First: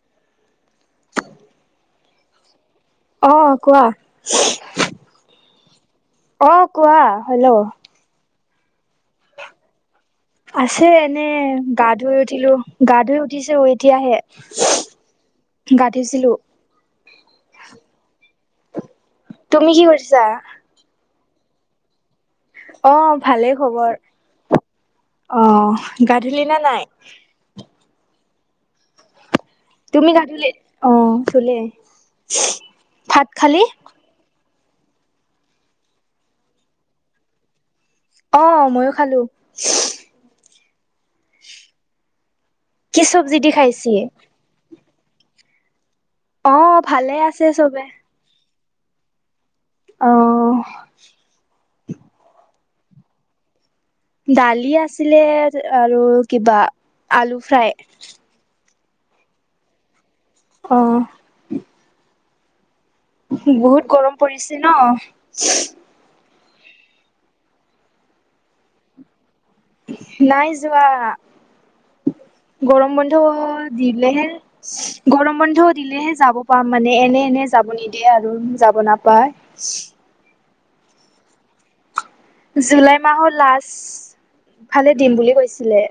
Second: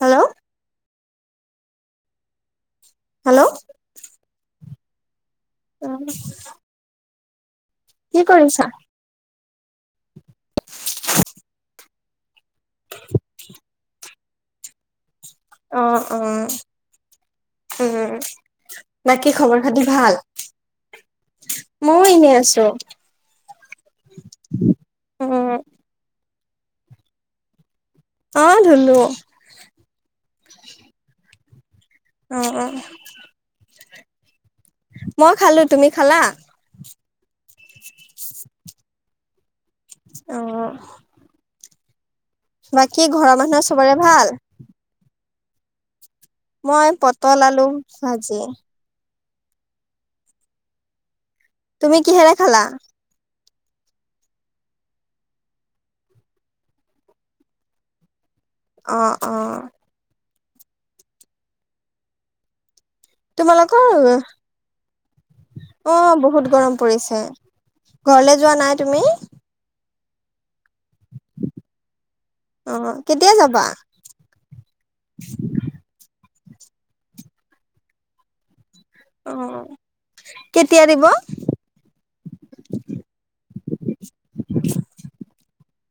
Hello hello আহ কোৱা। অ অ' কোৱা হেল্ল' কি কৰিছা? আছে এনে গা ধুই উঠিলো, গা ধুই উঠিছে এতিয়াহে। গা অ' অ' ধুইছিলো উ উম। বাকি খবৰ তুমি খাতি কি ভাল? কৰিছা ময়ো এনেই আছো। অ' ভালেই খবৰ, উম অ' গা [inaudible] নাই অ' ধুলো। তুমি গা ধুলি [unintelligible] উম উ ভাত খালি মই খালো তুমি খালা অ ময়ো খালো অ কি বাকী ঘৰৰ চব্জি দি মানুহৰ খাইছি চবৰে ভাল অ' মই ভালে পটল আছে আলু ভাজি অহ তুমি কিহেৰে খালা দালি আছিলে আৰু কিবা আলু ফ্ৰাই অ অ অ বহুত তোমালোকৰ গৰম পৰিছে ন অ বহুত গৰম পৰিছে ঘৰলে যোৱা নাই তুমি নাই যোৱা অ গৰম বন্ধ কেতিয়া যাবা? দিলেহে গৰম বন্ধ দিলেহে যাব পাম মানে এনে এনে যাব নিদিয়ে আৰু যাব নাপায় অ কেতিয়া দিব জুলাই মাহৰ লাষ্ট ফালে দিম বুলি কৈছিলে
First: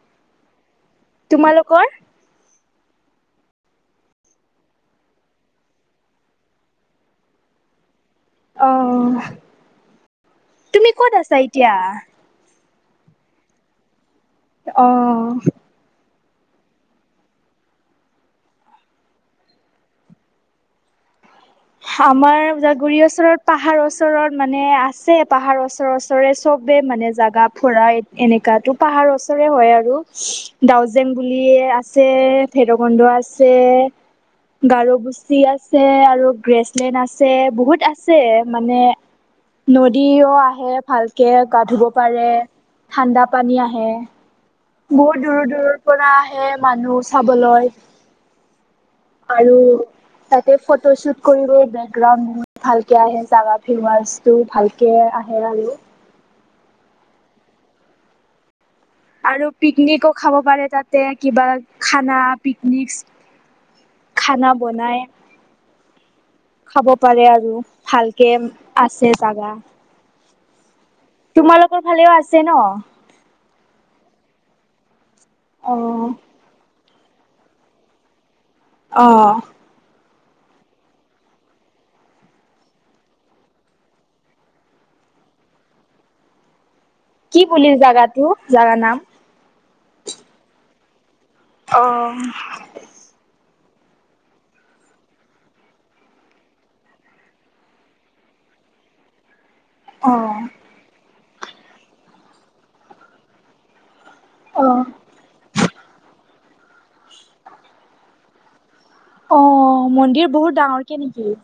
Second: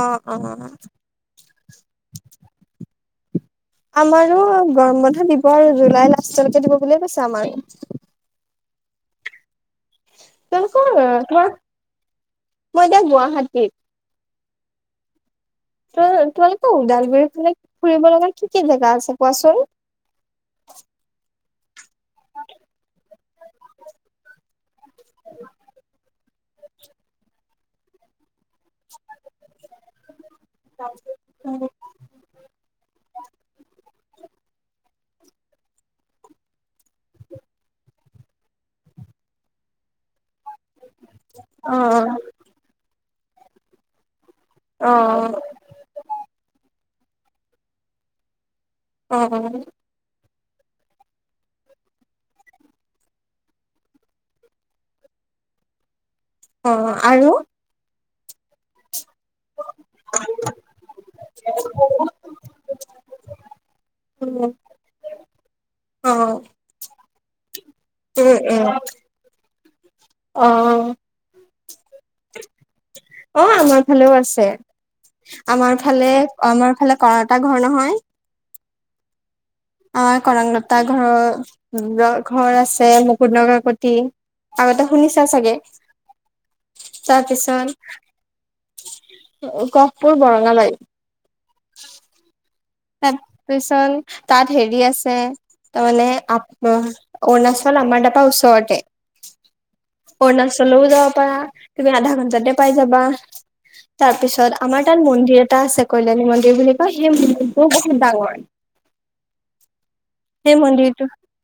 অ অ তোমালোকৰ আমাৰো গৰম বন্ধ দিবস জুলাই লাষ্টলৈকে দিব বুলিয়ে কৈছে আমাৰো অহ তোমালোকৰ তুমি ক'ত অ আছা তোমাৰ এতিয়া মই এতিয়া গুৱাহাটীত অ ত তোমালোকৰ ওদালগুৰি ফালে ফুৰিব লগা কি কি জেগা আছে কোৱাচোন, [unintelligible] আমাৰ ওদালগুৰি ওচৰত পাহাৰ ওচৰত মানে আছে পাহাৰ ওচৰ ৰে চবে মানে জাগা ফুৰা এনেকা তো পাহাৰ? হয় আৰু ডাউজেং বুলি আছে ভেৰকন্ধ আছে, গাৰ গুচি আছে আৰু গ্ৰেছলেণ্ড আছে বহুত আছে মানে নদীও- আহে ভালকে গা অ ধুব পাৰে ঠাণ্ডা পানী আহে। অ বহুত দূৰৰ দূৰৰ পৰা আহে মানুহ চাবলৈ। অ অ, আৰু তাতে ফটো চুত কৰিব বেকগ্ৰাউণ্ড ভালকে আহে জাৱা ফেলটো ভালকে। হেৰা আৰু, অ আৰু? আৰু পিকনিকো খাব পাৰে তাতে কিবা উম খানা পিকনিক। খানা বনাই অ খাব পাৰে আৰু। উম ভালকে উম আছে জাগা। অ, তোমালোকৰ ফালেও আছে ন? অ আমাৰ ফালেও আছে আমাৰ ফালে অ'। আমাৰ ফালে। কৰ এটা ঘৰ নহয় অ, আমাৰ কৰংলতা ঘৰৰ ঘৰ আছে মুকু নগৰপতি। আমাৰ ত শুনিছা চাগে? [unintelligible] কি তাৰপিছত বুলি জাগাটো জাগা নাম? পুৰ বৰঙাবাৰি। অঁ। তাৰপিচন তাত হেৰি আছে তাৰমানানে আ অৰুণাচল। ল মেপা ওচৰতে। হয়। অৰুণাচল যাব পাৰা কিন্তু তুমি আধা ঘণ্টাতে পাই যাবা। তাৰ পিছত অ', আমাৰ তাত মন্দিৰ এটা আছে কল্যাণী মন্দিৰ বুলি কয় সেই মন বাঙৰ। অঁ, মন্দিৰ বহুত ডাঙৰ কে নেকি?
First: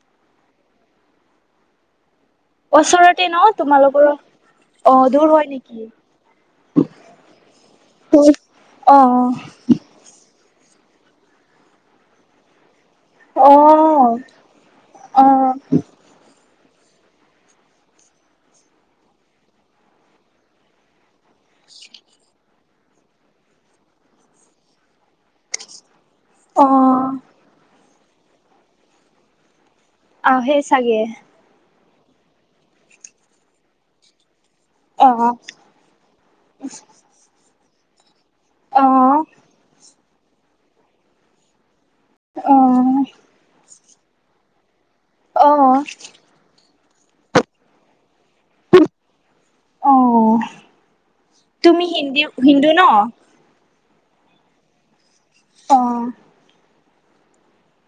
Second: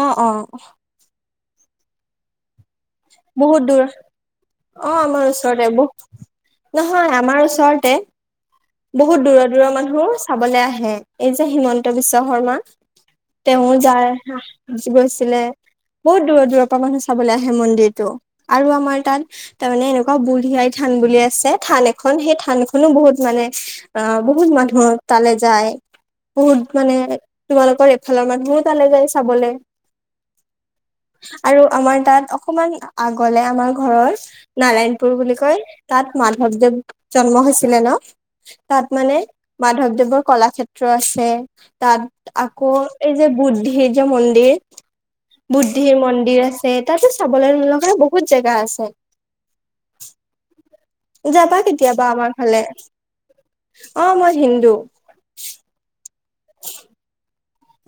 অঁ, অঁ। ওচৰতে ন তোমালোকৰ? অঁ, অ', আমাৰ দূৰ হয় ওচৰতে। নেকি? নহয় আমাৰ ওচৰতে বহুত অ', দূৰৰ দূৰৰ মানুহো চাবলৈ আহে। এই যে হিমন্ত বিশ্ব শৰ্মা তেওঁ যায় অ', গৈছিলে অ', বহুত দূৰৰ দূৰৰ পৰা মানুহ চাবলৈ আহে মন্দিৰ। ত আৰু আমাৰ তাত তাৰমানে এনেকুৱা বুঢ়ী আই থান বুলি আছে থান এখন সেই থান শুনো বহুত মানে অ বহুত মানুহ তালে যায়। বহুত মানে অ', তোমালোকৰ এফালৰ মানুহো তালৈ যায় চাবলে। আহ চাগে। আমাৰ তাত অকমান আগলে আমাৰ ঘৰৰ। নাৰায়ণপুৰ বুলি অ', কয় তাত মাধৱদেৱ জন্ম হৈছিলে ন? তাত মানে অ', মাধৱদেৱৰ কলাক্ষেত্ৰ আছে। তাত আকৌ অ', এই যে বুদ্ধিৰ যে মন্দিৰ অ', বুদ্ধিৰ মন্দিৰ আছে। [unintelligible] কত জাগা আছে? অ', যাবা তুমি কেতিয়াবা হিন্দী আমাৰ ফালে হিন্দু ন? অ মই হিন্দু? অঁ।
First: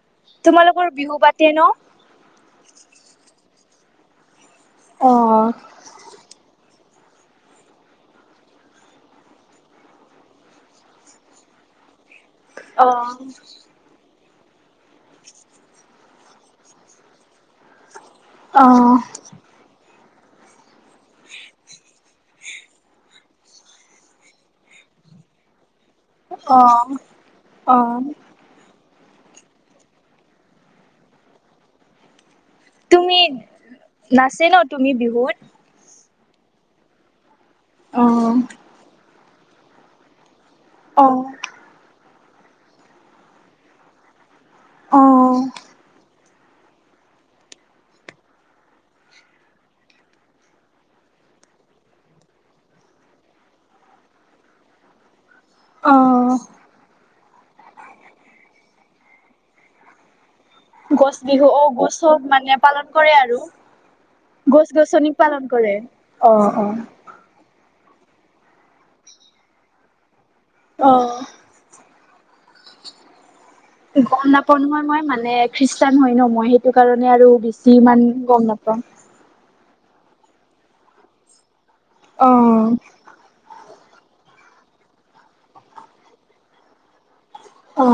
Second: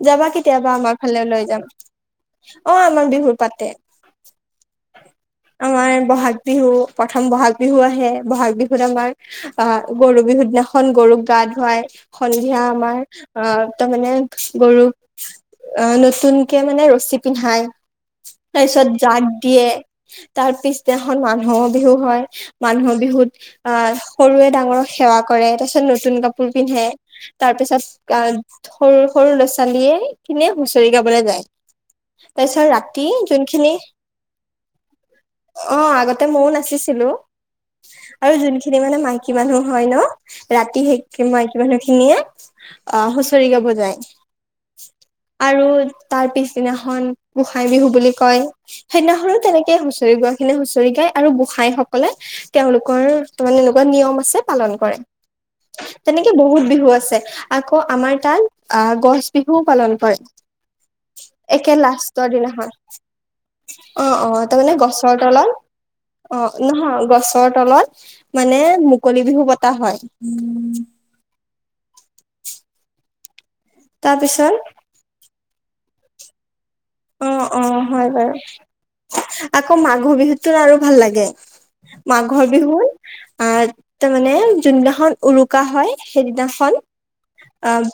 যাবা কেতিয়াবা তোমালোকৰ আমাৰ বিহু ফালে লৈ পাতে ন? যাম। অ আমাৰ বিহু পাতে অ', আমাৰ বহাগ বিহু। প্ৰথম বহাগ বিহু আহে বহাগ বিহুত আমাৰ আহ গৰু বিহু দিনাখন গৰুক গা ধুৱায়। সন্ধিয়া আমাৰ অ তাৰমানে গৰুক অ। [unintelligible] নতুনকে মানে ৰছী পিন্ধায় তাৰ পিছত অ', জাগ দিয়ে। তাৰ পিছদিনাখন মানুহৰ বিহু হয় মানুহৰ বিহুত আহ সৰুৱে ডাঙৰ ক। সেৱা কৰে তাৰ পিছত নতুন কাপোৰ পিন্ধে তাৰ অ', পিছত অ', আহ সৰু [unintelligible] সৰু ল ছোৱালীয়ে কিনে হুঁচৰি গাবলৈ যায়। তাৰিছত ৰাতি তুমি যোনখিনি নাচে ন তুমি বিহুত? অ আগ [unintelligible] [unintelligible] মইও নাচিছিলো অ আৰু যোনখিনি মানে মাইকী মানুহ হয় ন। ৰাতি অ [unintelligible] মাইকী মানুহ খিনিয়ে অ হুঁচৰি গাব যায়। অ আৰু তাৰ পিছ। [unintelligible] দিনাখন গোসাই বিহু বুলি কয় সেইদিনাখনো তেনেকে হুঁচৰি গোৱা খিনিয়ে হুঁচৰি গায় আৰু গোস [unintelligible] ভাই সকলে তেওঁলোকৰ [unintelligible] এনেকুৱা নিয়ম আছে পালন কৰে। তেনেকে অ'। বহুত বিহু আছে আকৌ আমাৰ তাত আহ গছ বিহুও পালন কৰে। গছ বিহু অ একে গছব লাষ্টৰ মানে দিনাখন পালন কৰে আৰু। অ', অ', গছ তাৰমানে গছনিক গছৰ পালন তলত কৰে। অ', নহয় গছৰ তলত। মানে মুকলি বিহু পতা হয়। অ'। গম তাৰপিছত নাপাওঁ নহয় মই মানে খ্ৰীষ্টান হয় ন' মই সেই টোৰ কাৰণে অ আৰু অ বেছি ইমান হয় বাৰু গম নাপাওঁ। আকৌ মাঘৰ বিহুতটো আৰু ভাল লাগে অ মাঘৰ বিহুত আ তাৰ মানে যোনদিনাখন উৰুকা হয়, সেইদিনাখন অ',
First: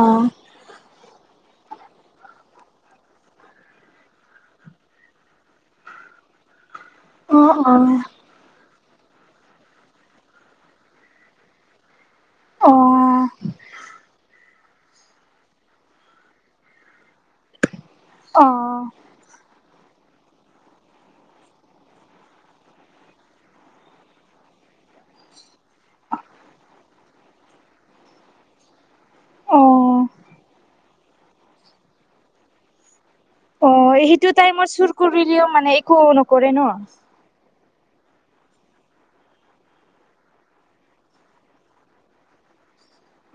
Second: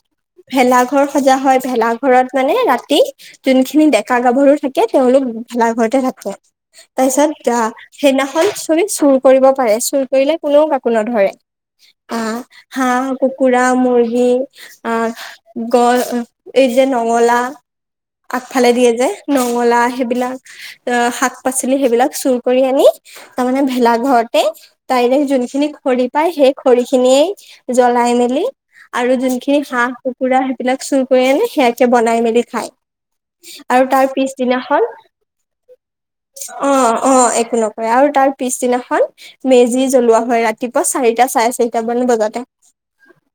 ভেলা ঘৰ সজা হয় ভেলাঘৰত মানে ৰাতি যোনখি খিনি ডেকা গাভৰু থাকে তেওঁলোক ভেলা ঘৰতে থাকে তাৰ পিছত অ তা সেইদিনাখন [unintelligible] চুৰ কৰিব পাৰে, চুৰ কৰিলে কোনেও কাকো নধৰে। অহ, অ অ হাঁহ, কুকৰা, মুৰ্গী। আ, গ এই যে নঙলা। অ আগফালে দিয়ে যে নঙলা। সেবিলাক অ', শাক-পাচলি সেবিলাক চুৰ কৰি আনি তাৰমানে ভেলা ঘৰতে [unintelligible] যোনখিনি খৰি পায় সেই খৰিখিনিয়েই জ্বলাই মেলি আৰু যোনখিনি হাঁহ, অ', কুকুৰা সেইবিলাক চুৰ কৰি আনি সেয়াকে বনাই মেলি খায়। আৰু অ', তাৰ সেইটো টাইমত পিছদিনাখন চুৰ কৰিলেও মানে একো নকৰে ন? অ', অ', একো নক কৰে আৰু তাৰ পিছদিনাখন মেজি জ্বলোৱা হয় ৰাতিপুৱা চাৰিটা, চাৰে চাৰিটা মান বজাতে।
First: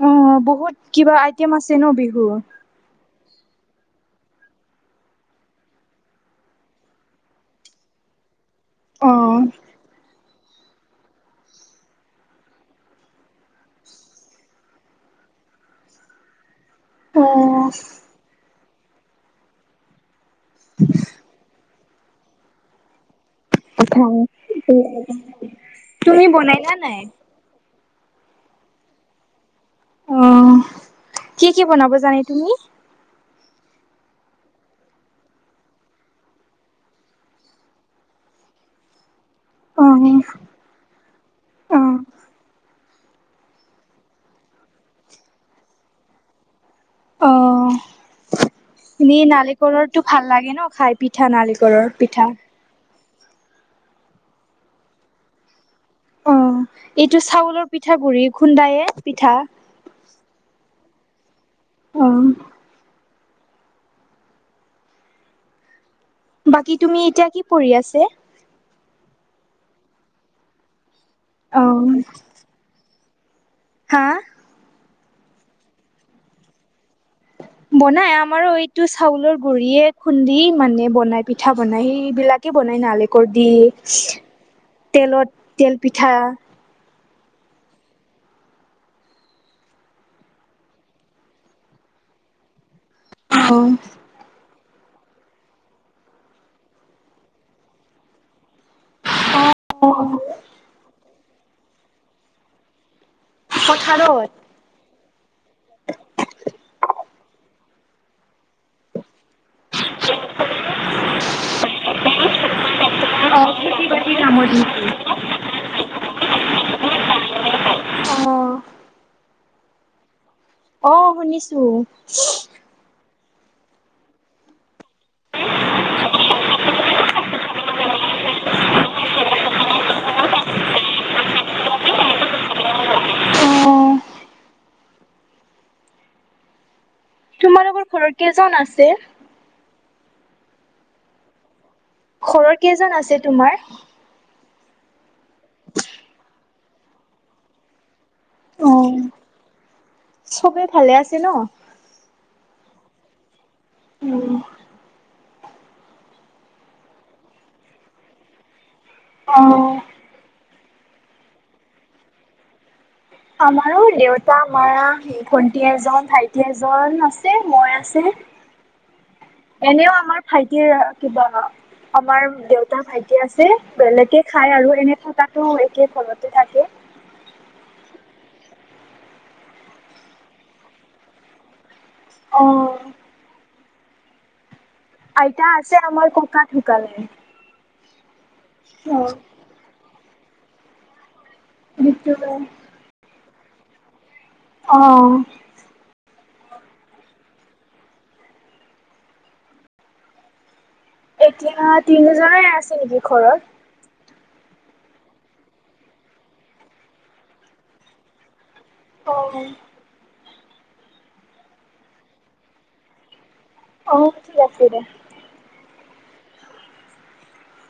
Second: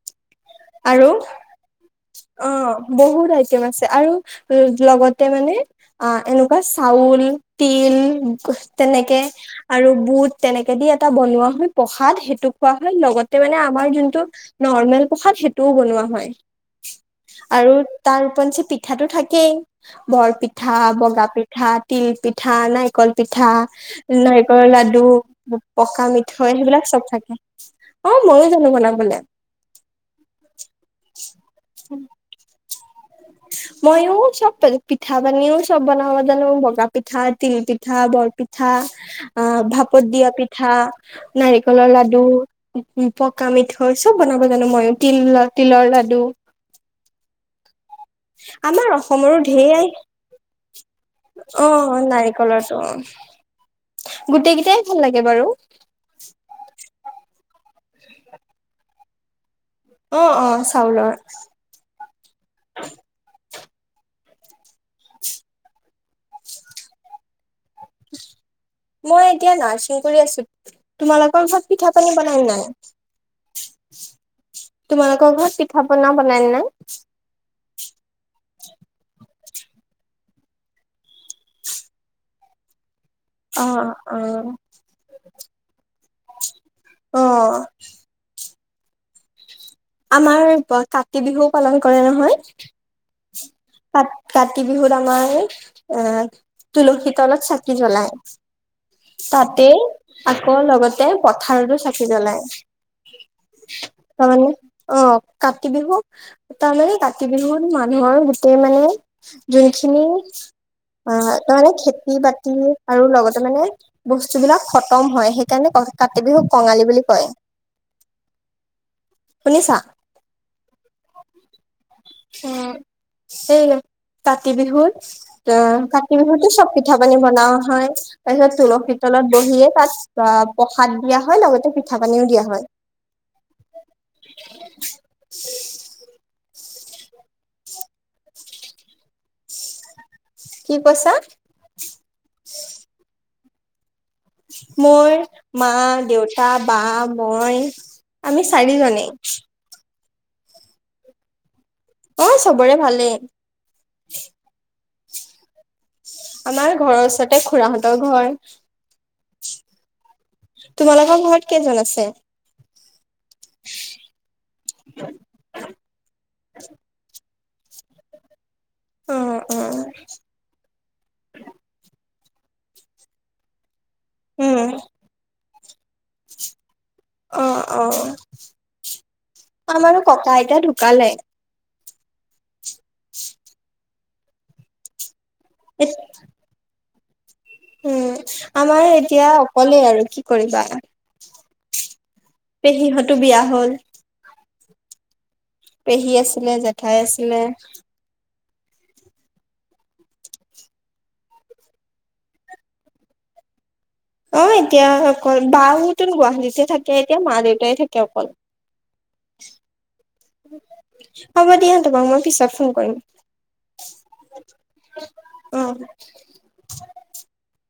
অ বহুত আৰু কিবা আইটেম আছে ন বিহুৰ। অ', বহুত [unintelligible] আছে আৰু ল লগতে মানে অ', এনেকুৱা চাউল, তিল তেনেকে অ আৰু বুট তেনেকে দি এটা বনোৱা হয়, প্ৰসাদ সেইটো খোৱা হয় লগতে মানে আমাৰ যোনটো নৰ্মেল প্ৰসাদ সেইটোও বনোৱা [unintelligible] আৰু তাৰ ওপৰঞ্চি পিঠাটো থাকেই বৰপিঠা বগা পিঠা তিল পিঠা নাৰিকল [unintelligible] পিঠা নাৰিকলৰ লাডু পকা তুমি মিঠৈ বনাইলা সেইবিলাক নাই? চব থাকে অ ময়ো জানো বনাবোলে অ কি কি বনাব জানে তুমি [unintelligible] ময়ো সব পিঠা পানিও সব বনাব জানো ভগা পিঠা তিল পিঠা বৰ পিঠা অ অ ভাপত অ', দিয়া পিঠা নাৰিকলৰ অ', লাডু পকা মিঠা হয় চব বনাব জানো ময়ো তিল তিলৰ লাডু অ', আমাৰ এনেই অসমৰো ঢেৰাই নাৰিকলৰটো ভাল লাগে ন খাই পিঠা অ নাৰিকলৰ পিঠা। নাৰিকলৰো অ গোটেই কেইটাই ভাল লাগে বাৰু অ এইটো চাউলৰ পিঠাাগু় খুন্দায়ে পিঠা অ অ চাওল আহ [unintelligible] বাকী তুমি এতিয়া কি পঢ় আছে মই এতিয়া নাৰ্চিং কৰি আছো তোমালোকৰ ঘৰত পিঠা অ', পানী বনাম নাই হা তোমালোকৰ ঘৰত পিঠা পনা বনাই ন না বনাই আমাৰ এইটো চাউলৰ গুৰিয়ে খুন্দি মানে বনাই পিঠা বনাই সেইবিলাকে বনাই নালে দি অ অ তেলত তেল পিঠা অ আমাৰ কাতি বিহুও পালন কৰে নহয় আহ তাত কাতি বিহুত আমাৰ এ তুলসী তলত চাকি জ্বলায় তাতে আকৌ লগতে পথাৰতো চাকি জ্বলায় পথাৰত অ কাতি বিহু তাৰমানানে কাতি বিহুত মানুহৰ গোটেই মানে যোনখিনি অ তাৰ মানে খেতি বাতি আৰু লগতে মানে অ', বস্তু বিলাক খতম হয় সেইকাৰণে ক কাতি বিহুক কঙালী বুলি কয় আহ শুনিছা অ শুনিছো উম এই কাতি বিহুত অ কাতি বিহুতো চব পিঠা পানী বনোৱা হয় তাৰ পিছত তুলসীিত তলত বহিয়ে তাত অ প্ৰসাদ দিয়া হয় লগতে পিঠা পানীও দিয়া হয় উম [unintelligible] [unintelligible] তোমালোকৰ ঘৰৰত কেইজন আছে কি কৈছা ঘৰৰ কেইজন আছে তোমাৰ মোৰ মা দেউতা বা মই আমি অ'। চাৰি জনাই চবে ভালে আছে ন অ চবৰে ভালেই উম আমাৰ ঘৰৰ ওচৰতে খুৰাহঁতৰ ঘৰ অ', তোমালোকৰ ঘৰত কেইজন আছে? আমাৰো দেউতা মাৰ ভন্টি এজন ভাইটি এজন আছে। যে মই আছে। অ অ এনেও আমাৰ ভাইটিৰ কিবা আমাৰ দেউতা ভাইটি আছে। বেলেগে খাই উম আৰু এনে থকাতটো একে ঘৰতে থাকে। অ - অ, আমাৰো ককা আইতা ঢুকালে। অ', [inaudible] আইতা আছে আমাৰ ককা ঢুকালে। উম, আমাৰ অ', এতিয়া অকলে আৰু কি কৰিবা। মৃত্যু হ'ল। পেহীহতো বিয়া হ'ল। অ', পেহী আছিলে, জেঠাই আছিলে। এতিয়া তিনিজনে আছে নেকি ঘৰত? অ, এতিয়া অকল বাউ টো গুৱাহাটীতে থাকে এতিয়া মা-দেউতাই থাকে অকলে। অ', হ'ব দিয়া তোমাক মই পিছত ফোন কৰিম। অ, ঠিক আছে দিয়া। [inaudible]